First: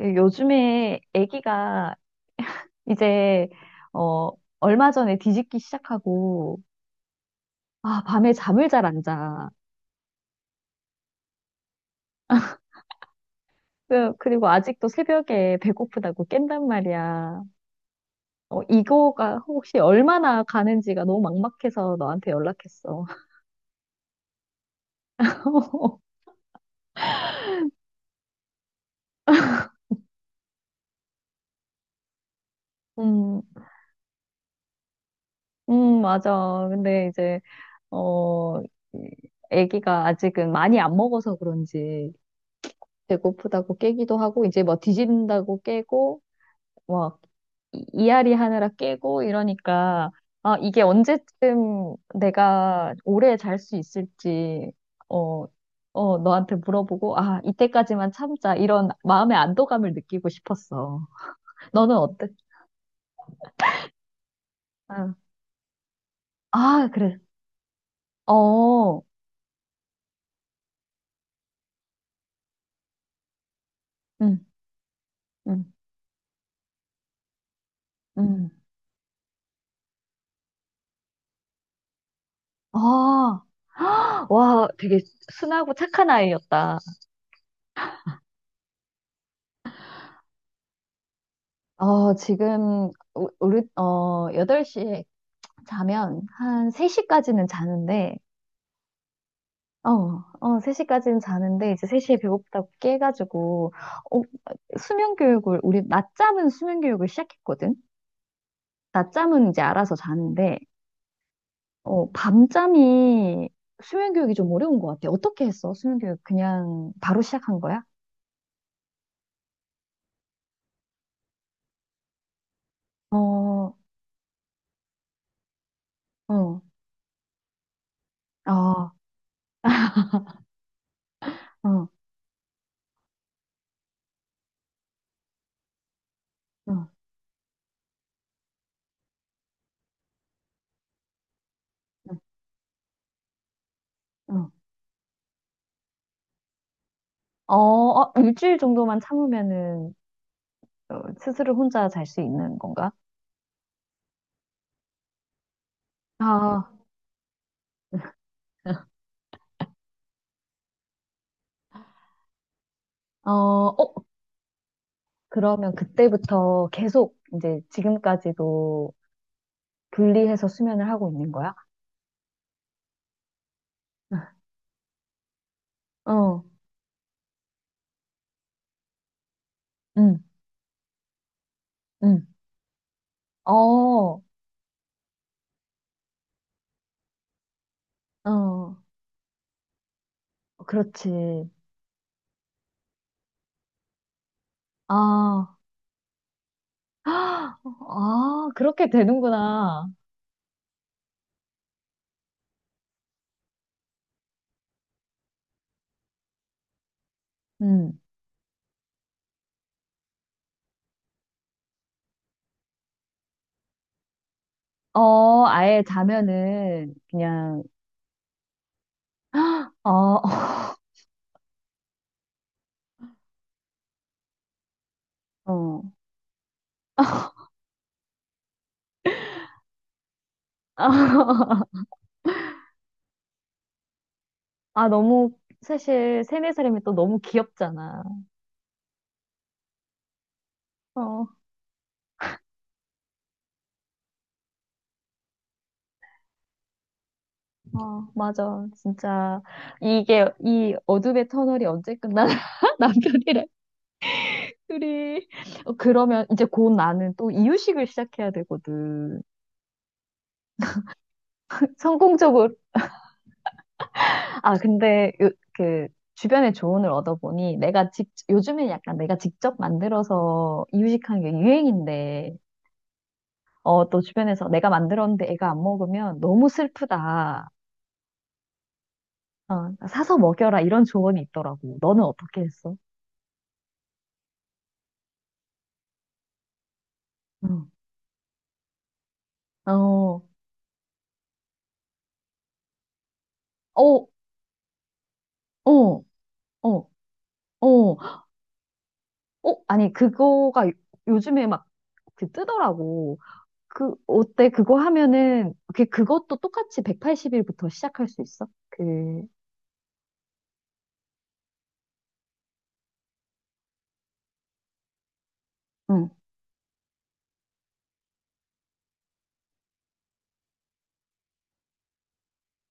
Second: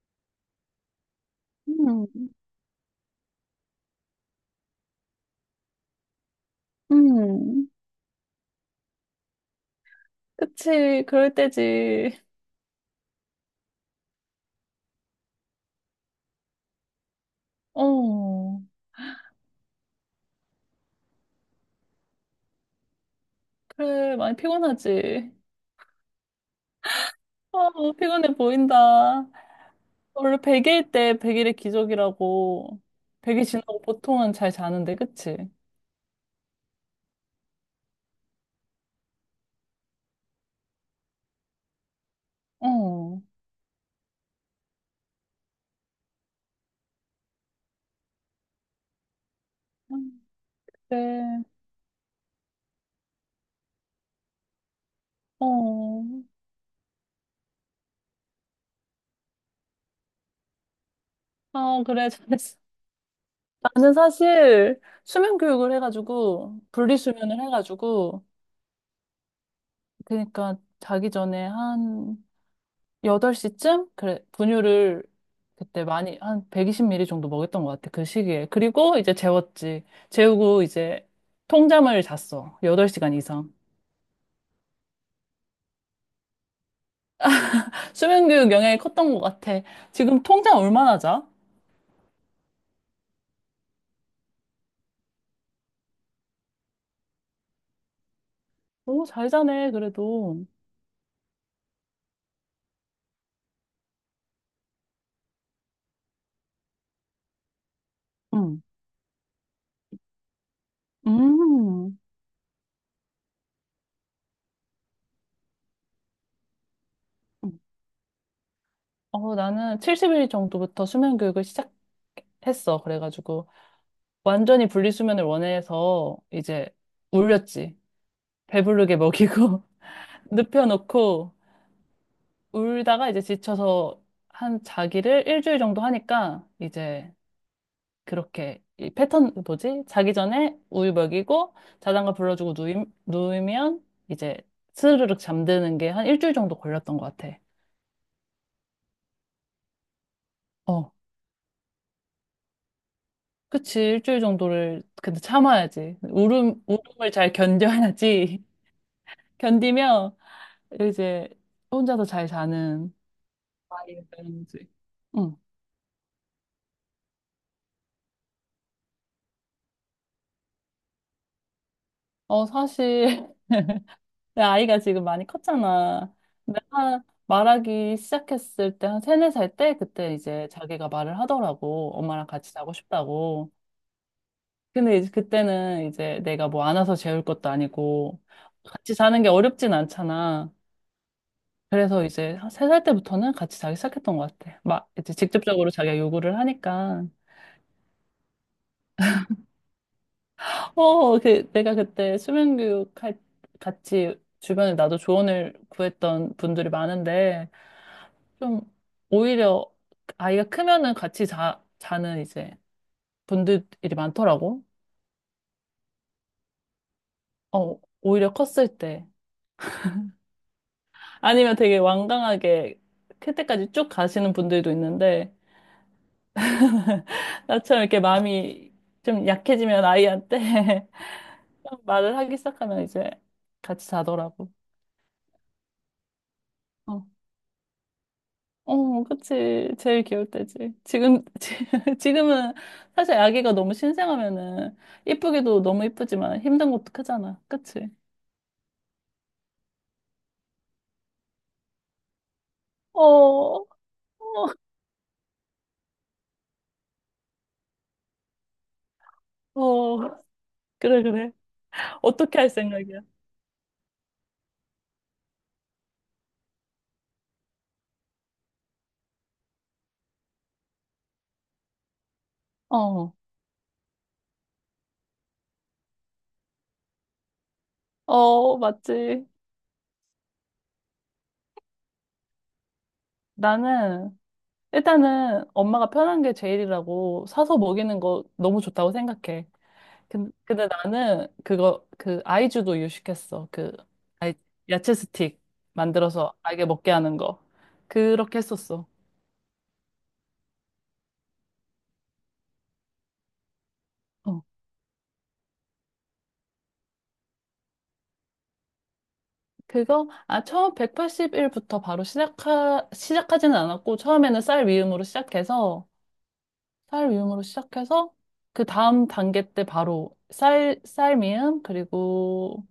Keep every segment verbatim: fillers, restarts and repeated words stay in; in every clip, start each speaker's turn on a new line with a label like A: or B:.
A: 예, 요즘에 아기가
B: 음,
A: 이제 어 얼마 전에 뒤집기 시작하고
B: 음,
A: 아 밤에 잠을 잘 안 자.
B: 그치, 그럴 때지.
A: 그- 그리고 아직도 새벽에 배고프다고 깬단 말이야.
B: 어,
A: 어, 이거가 혹시 얼마나 가는지가 너무 막막해서 너한테 연락했어.
B: 그래, 많이 피곤하지. 어, 피곤해 보인다. 원래 백 일 때 백 일의 기적이라고.
A: 음,
B: 백 일 지나고 보통은 잘 자는데, 그치?
A: 음, 맞아. 근데 이제 어 이- 아기가 아직은 많이 안 먹어서 그런지
B: 어,
A: 배고프다고 깨기도 하고 이제 뭐 뒤진다고 깨고 뭐 이- 이앓이 하느라 깨고 이러니까 아, 이게
B: 그래,
A: 언제쯤 내가 오래 잘 수 있을지 어,
B: 어,
A: 어, 너한테 물어보고 아, 이때까지만 참자 이런 마음의 안도감을 느끼고 싶었어.
B: 아,
A: 너는
B: 그래,
A: 어때?
B: 잘했어. 나는 사실
A: 아,
B: 수면 교육을 해가지고,
A: 아, 그래.
B: 분리수면을 해가지고,
A: 어,
B: 그러니까 자기 전에 한 여덟 시쯤? 그래,
A: 응,
B: 분유를
A: 응,
B: 그때 많이, 한 백이십 밀리리터 정도 먹였던 것 같아, 그 시기에.
A: 응.
B: 그리고 이제 재웠지. 재우고 이제 통잠을 잤어. 여덟 시간
A: 아,
B: 이상.
A: 와, 되게 순하고 착한 아이였다.
B: 수면교육 영향이 컸던 것 같아. 지금 통잠 얼마나 자?
A: 어, 지금, 우- 우리, 어, 여덟 시에 자면 한 세 시까지는 자는데,
B: 오, 잘 자네,
A: 어,
B: 그래도.
A: 어, 세 시까지는 자는데, 이제 세 시에 배고프다고 깨가지고, 어, 수면 교육을, 우리 낮잠은 수면 교육을 시작했거든?
B: 응.
A: 낮잠은 이제 알아서 자는데,
B: 음.
A: 어, 밤잠이 수면 교육이 좀 어려운 것 같아. 어떻게 했어? 수면 교육 그냥 바로 시작한 거야?
B: 어, 나는 칠십 일 정도부터 수면교육을 시작했어.
A: 어,
B: 그래가지고,
A: 어,
B: 완전히 분리수면을 원해서
A: 어,
B: 이제 울렸지.
A: 어,
B: 배부르게 먹이고, 눕혀놓고,
A: 어,
B: 울다가 이제 지쳐서 한 자기를 일주일 정도 하니까
A: 어,
B: 이제 그렇게 이 패턴 뭐지? 자기 전에 우유 먹이고 자장가 불러주고 누임, 누우면 이제
A: 어,
B: 스르륵 잠드는 게 한 일주일 정도 걸렸던 것 같아.
A: 어, 어, 일주일 정도만 참으면은,
B: 어,
A: 어, 스스로 혼자 잘 수 있는 건가?
B: 그치. 일주일 정도를 근데 참아야지. 울음,
A: 아,
B: 울음을 잘 견뎌야지. 견디면 이제 혼자서 잘 자는
A: 어, 어,
B: 아이가 되는 지. 응.
A: 그러면 그때부터 계속 이제 지금까지도 분리해서 수면을 하고 있는 거야?
B: 어, 사실 내 아이가 지금 많이 컸잖아.
A: 어,
B: 내가 말하기 시작했을 때 한 세네 살 때 그때
A: 응,
B: 이제 자기가 말을 하더라고.
A: 응.
B: 엄마랑 같이 자고 싶다고.
A: 어,
B: 근데 이제 그때는 이제 내가 뭐 안아서 재울 것도 아니고
A: 어,
B: 같이 자는 게 어렵진 않잖아.
A: 그렇지.
B: 그래서 이제 세 살 때부터는 같이 자기 시작했던 것 같아. 막 이제
A: 아,
B: 직접적으로 자기가 요구를 하니까.
A: 아, 그렇게 되는구나.
B: 어, 그 내가 그때 수면 교육 할 같이 주변에 나도 조언을 구했던 분들이 많은데
A: 음.
B: 좀 오히려 아이가 크면은 같이 자, 자는 이제 분들이 많더라고.
A: 어, 아예 자면은 그냥,
B: 어, 오히려 컸을 때.
A: 어,
B: 아니면 되게 완강하게 클 때까지 쭉 가시는 분들도 있는데,
A: 어.
B: 나처럼 이렇게 마음이 좀 약해지면 아이한테 말을 하기 시작하면 이제 같이 자더라고.
A: 아, 너무, 사실, 세네 살이면 또
B: 어,
A: 너무 귀엽잖아.
B: 어, 그치. 제일 귀여울 때지. 지금,
A: 어.
B: 지- 지금은 사실 아기가 너무 신생하면은 이쁘기도 너무 이쁘지만 힘든 것도 크잖아. 그치?
A: 어 맞아. 진짜, 이게, 이 어둠의 터널이 언제 끝나나?
B: 어,
A: 남편이랑
B: 어,
A: 둘이. 어, 그러면 이제 곧 나는 또 이유식을 시작해야 되거든.
B: 어, 그래, 그래. 어떻게 할
A: 성공적으로.
B: 생각이야?
A: 아, 근데, 요, 그, 주변의 조언을 얻어보니, 내가 직, 요즘에 약간 내가 직접 만들어서 이유식하는 게 유행인데,
B: 어,
A: 어, 또 주변에서 내가 만들었는데 애가 안 먹으면 너무 슬프다.
B: 어, 맞지.
A: 어, 사서 먹여라. 이런 조언이 있더라고. 너는 어떻게 했어?
B: 나는, 일단은 엄마가 편한 게 제일이라고 사서
A: 응.
B: 먹이는 거 너무 좋다고 생각해.
A: 어,
B: 근- 근데, 나는 그거, 그 아이주도 유식했어. 그,
A: 어,
B: 아이, 야채 스틱
A: 어.
B: 만들어서 아이게
A: 어,
B: 먹게 하는 거.
A: 어,
B: 그렇게 했었어.
A: 어, 아니, 그거가 요- 요즘에 막 그 뜨더라고. 그,
B: 어,
A: 어때? 그거 하면은, 그, 그것도 똑같이 백팔십 일부터 시작할 수 있어? 그,
B: 그거, 아, 처음 백팔십 일부터 바로 시작하, 시작하지는 않았고, 처음에는 쌀 위음으로 시작해서,
A: 응,
B: 쌀 미음으로 시작해서 그 다음 단계 때 바로 쌀, 쌀 미음 그리고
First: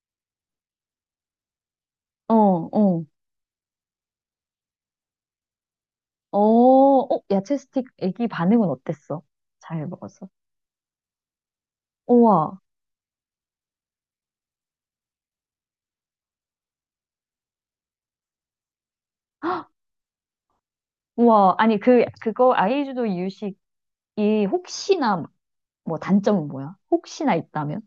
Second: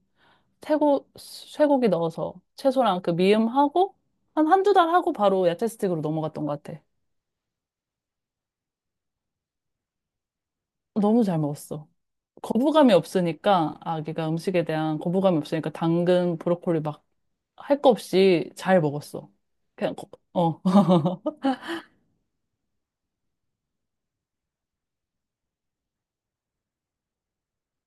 B: 쇠고, 쇠고기 넣어서
A: 어,
B: 채소랑
A: 어,
B: 그 미음하고 한 한두 달 하고 바로 야채 스틱으로
A: 어,
B: 넘어갔던 것 같아.
A: 어, 야채 스틱 애기 반응은 어땠어? 잘 먹었어?
B: 너무 잘 먹었어.
A: 우와,
B: 거부감이 없으니까 아기가 음식에 대한 거부감이 없으니까 당근, 브로콜리 막 할 거 없이 잘 먹었어. 그냥. 거- 어.
A: 우와. 아니, 그, 그거 아이주도 이유식이 혹시나, 뭐 단점은 뭐야? 혹시나 있다면?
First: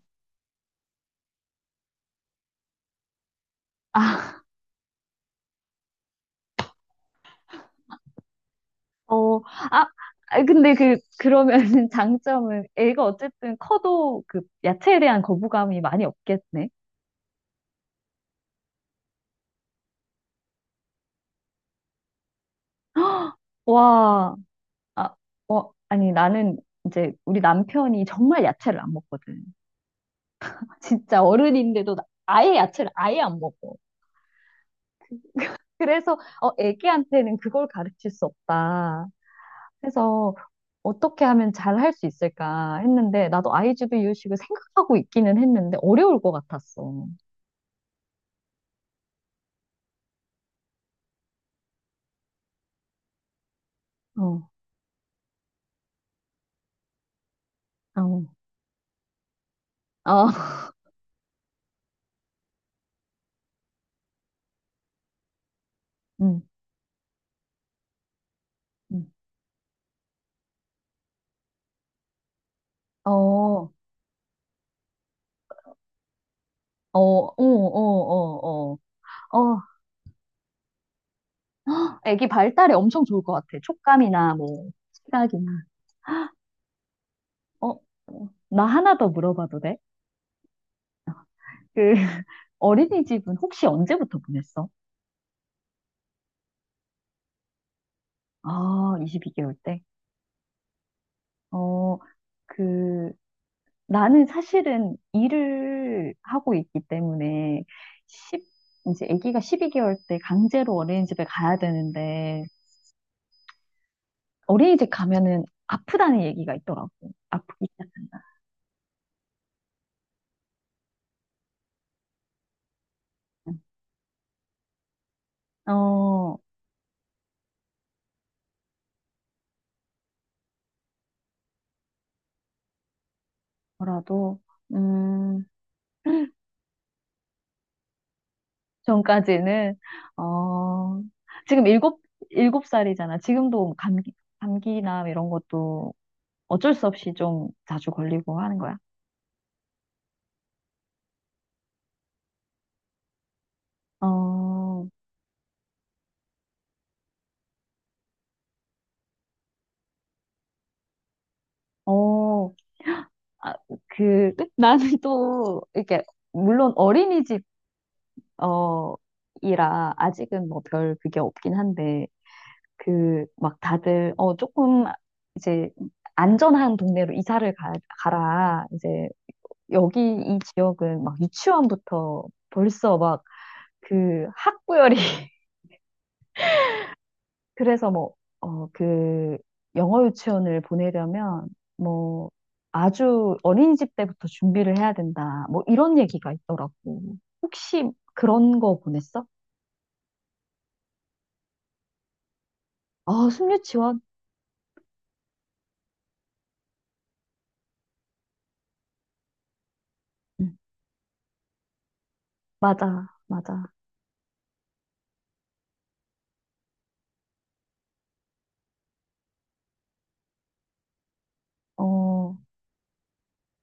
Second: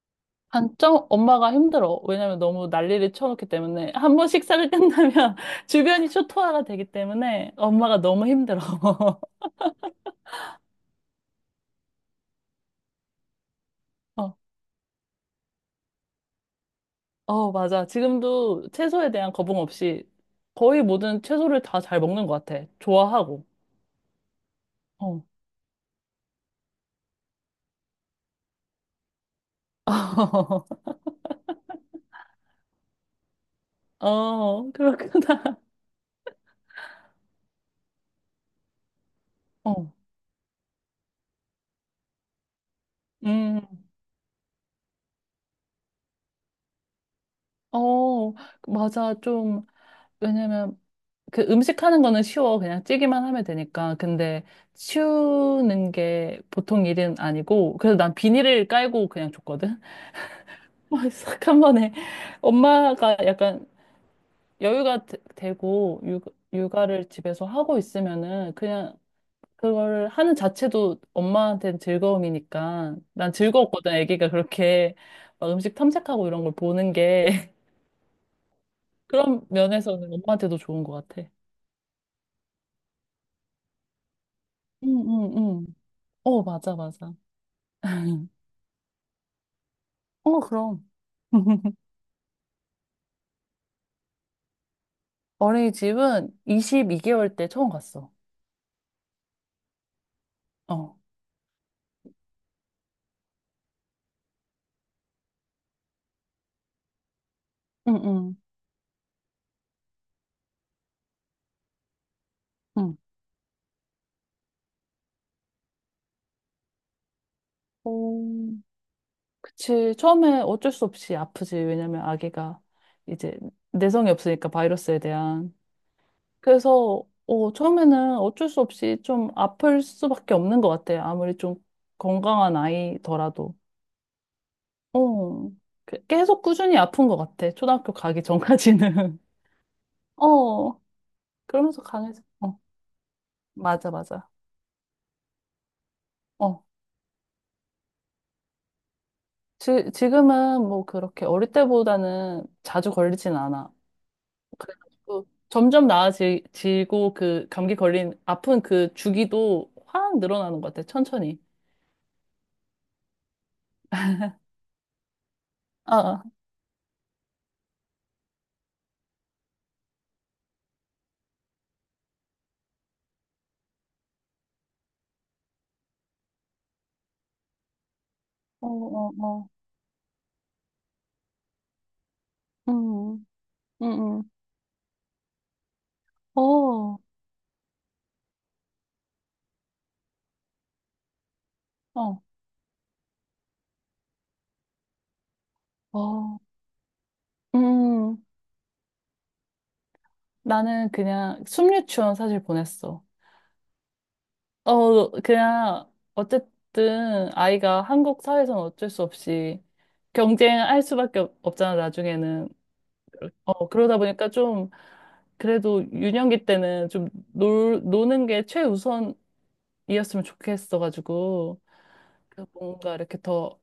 B: 단점 엄마가 힘들어. 왜냐면 너무 난리를 쳐놓기 때문에 한 번
A: 아,
B: 식사를 끝나면 주변이 초토화가 되기 때문에 엄마가 너무 힘들어.
A: 어, 아, 아, 근데 그, 그러면 장점은 애가 어쨌든 커도
B: 어,
A: 그 야채에 대한 거부감이 많이 없겠네.
B: 어, 맞아. 지금도 채소에 대한 거부감 없이 거의 모든 채소를 다 잘 먹는 것 같아. 좋아하고.
A: 와, 아,
B: 어.
A: 어, 아니 나는 이제 우리 남편이 정말 야채를 안 먹거든. 진짜 어른인데도 나- 아예 야채를 아예 안 먹어.
B: 어, 그렇구나.
A: 그래서 어, 애기한테는 그걸 가르칠 수 없다.
B: 어.
A: 그래서 어떻게 하면 잘 할 수 있을까 했는데 나도
B: 음.
A: 아이주도 이유식을 생각하고 있기는 했는데 어려울 것 같았어.
B: 어, 맞아. 좀, 왜냐면 그 음식 하는 거는 쉬워. 그냥 찌기만 하면 되니까. 근데
A: 어,
B: 치우는 게 보통 일은 아니고. 그래서 난
A: 어,
B: 비닐을 깔고 그냥 줬거든.
A: 어.
B: 막 싹 한 번에. 엄마가 약간 여유가 되- 되고 육,
A: 음,
B: 육아를 집에서 하고 있으면은 그냥
A: 음.
B: 그걸 하는 자체도 엄마한테는 즐거움이니까.
A: 어,
B: 난
A: 어,
B: 즐거웠거든. 아기가 그렇게 막 음식 탐색하고 이런 걸 보는
A: 어, 어,
B: 게.
A: 어, 어.
B: 그런
A: 어,
B: 면에서는 엄마한테도 좋은 것 같아.
A: 애기 발달에 엄청 좋을 것 같아. 촉감이나 뭐,
B: 응, 응,
A: 시각이나.
B: 응. 어, 맞아, 맞아.
A: 어, 어, 나 하나 더 물어봐도 돼?
B: 어, 그럼.
A: 그, 어린이집은 혹시 언제부터 보냈어?
B: 어린이집은 이십이 개월 때 처음 갔어.
A: 아, 이십이 개월 때?
B: 어.
A: 어, 그, 나는 사실은 일을 하고 있기 때문에
B: 응, 응,
A: 십 이제 아기가 십이 개월 때 강제로 어린이집에 가야 되는데,
B: 응.
A: 어린이집 가면은 아프다는 얘기가 있더라고. 아프기 시작.
B: 어, 그치. 처음에 어쩔 수 없이 아프지. 왜냐면 아기가 이제 내성이 없으니까 바이러스에 대한.
A: 어,
B: 그래서, 어, 처음에는 어쩔 수 없이 좀 아플 수밖에 없는 것 같아. 아무리 좀 건강한 아이더라도.
A: 뭐라도, 음,
B: 어, 그- 계속 꾸준히 아픈 것 같아. 초등학교 가기 전까지는.
A: 전까지는,
B: 어,
A: 어, 지금
B: 그러면서
A: 일곱,
B: 강해져. 어,
A: 일곱 살이잖아. 지금도
B: 맞아,
A: 감기,
B: 맞아.
A: 감기나 이런 것도
B: 어.
A: 어쩔 수 없이 좀 자주 걸리고 하는 거야.
B: 지, 지금은 뭐 그렇게 어릴 때보다는 자주 걸리진 않아.
A: 어,
B: 그래가지고 점점 나아지고 그 감기 걸린 아픈 그 주기도 확 늘어나는 것 같아. 천천히.
A: 어, 아, 그, 나는 또,
B: 아,
A: 이렇게,
B: 아.
A: 물론 어린이집, 어, 이라 아직은 뭐 별 그게 없긴 한데, 그, 막 다들, 어, 조금, 이제, 안전한 동네로 이사를 가, 가라.
B: 어,
A: 이제
B: 어, 어.
A: 여기 이 지역은 막 유치원부터 벌써 막
B: 음, 음, 음.
A: 그 학구열이
B: 어,
A: 그래서 뭐, 어, 그 영어 유치원을 보내려면
B: 어,
A: 뭐 아주 어린이집 때부터 준비를 해야 된다. 뭐 이런 얘기가
B: 어.
A: 있더라고. 혹시
B: 음.
A: 그런 거 보냈어?
B: 나는 그냥 숲유치원 사실 보냈어.
A: 아, 숨유치원?
B: 어, 그냥 어쨌든 아이가 한국 사회에서는 어쩔 수 없이
A: 응,
B: 경쟁할 수밖에 없- 없잖아, 나중에는.
A: 맞아,
B: 어,
A: 맞아.
B: 그러다 보니까 좀, 그래도 유년기 때는 좀 놀, 노는 게 최우선이었으면 좋겠어가지고,
A: 어,
B: 그 뭔가 이렇게 더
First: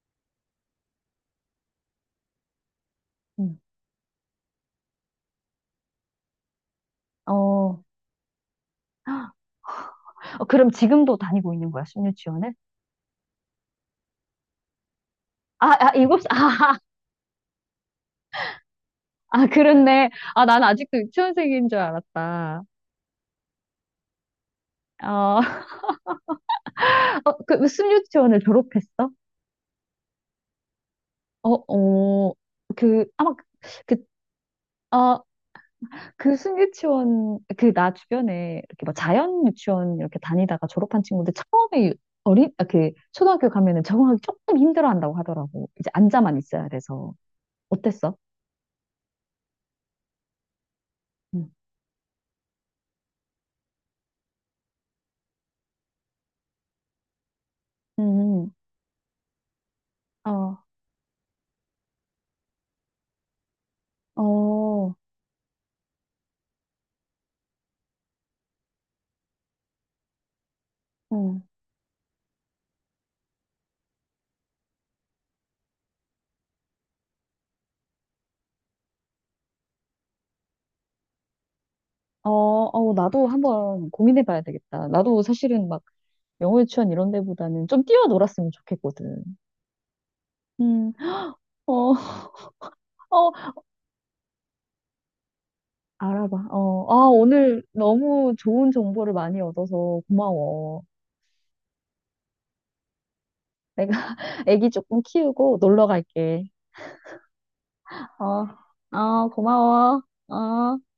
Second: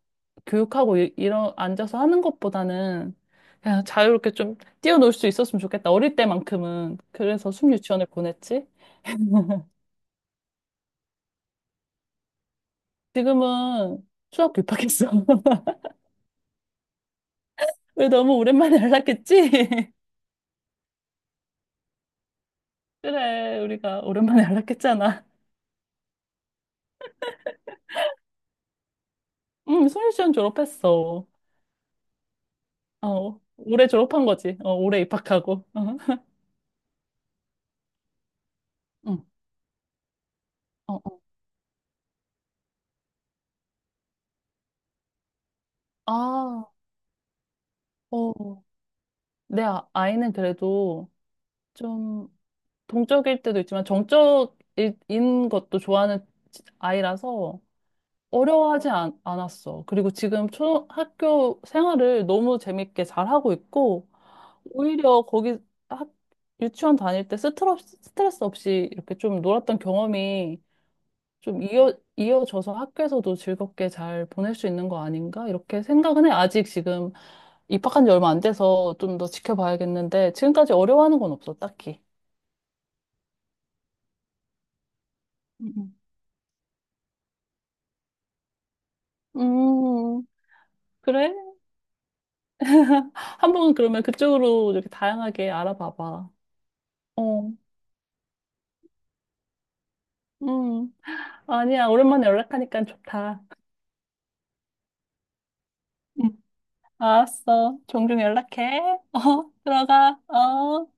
B: 교육하고 이- 이런, 앉아서 하는 것보다는
A: 응,
B: 그냥 자유롭게 좀 뛰어놀 수 있었으면 좋겠다. 어릴 때만큼은. 그래서
A: 어.
B: 숨유치원을 보냈지.
A: 어, 그럼 지금도 다니고 있는 거야, 숨유치원을?
B: 지금은 수학교 입학했어.
A: 아, 아, 일곱, 살- 아, 아,
B: 왜 너무 오랜만에
A: 아,
B: 연락했지?
A: 그렇네. 아, 난 아직도 유치원생인 줄 알았다.
B: 그래, 우리가 오랜만에 연락했잖아.
A: 어, 어, 그 무슨 유치원을 졸업했어?
B: 응, 숨유치원 졸업했어.
A: 어, 어, 그, 아마,
B: 어, 올해
A: 그,
B: 졸업한 거지. 어, 올해
A: 아,
B: 입학하고. 어,
A: 그 순유치원, 그, 나 주변에 이렇게 막
B: 응.
A: 자연 유치원 이렇게 다니다가
B: 어,
A: 졸업한
B: 어.
A: 친구들 처음에 어린, 아, 그, 초등학교 가면은 적응하기 조금 힘들어 한다고 하더라고. 이제 앉아만
B: 아,
A: 있어야 돼서. 어땠어?
B: 어. 내 아- 아이는 그래도
A: 음,
B: 좀 동적일 때도 있지만 정적인 것도 좋아하는 아이라서
A: 음,
B: 어려워하지 않, 않았어. 그리고 지금
A: 어,
B: 초등학교 생활을 너무 재밌게 잘하고 있고,
A: 어,
B: 오히려 거기 학, 유치원 다닐 때 스트레스, 스트레스 없이 이렇게 좀 놀았던 경험이
A: 음.
B: 좀 이어, 이어져서 학교에서도 즐겁게 잘 보낼 수 있는 거 아닌가? 이렇게 생각은 해. 아직 지금 입학한 지 얼마 안 돼서 좀 더 지켜봐야겠는데, 지금까지 어려워하는 건 없어, 딱히.
A: 어, 어, 나도 한번 고민해 봐야 되겠다. 나도 사실은 막
B: 음.
A: 영어 유치원 이런 데보다는 좀 뛰어놀았으면 좋겠거든.
B: 음,
A: 음,
B: 그래?
A: 어. 어,
B: 한번 그러면 그쪽으로 이렇게 다양하게 알아봐봐.
A: 알아봐. 어, 아,
B: 어,
A: 오늘 너무 좋은 정보를 많이 얻어서 고마워.
B: 음. 아니야, 오랜만에 연락하니까 좋다.
A: 내가 아기 조금 키우고 놀러
B: 음.
A: 갈게.
B: 알았어. 종종
A: 어,
B: 연락해.
A: 어,
B: 어,
A: 고마워.
B: 들어가. 어.
A: 어.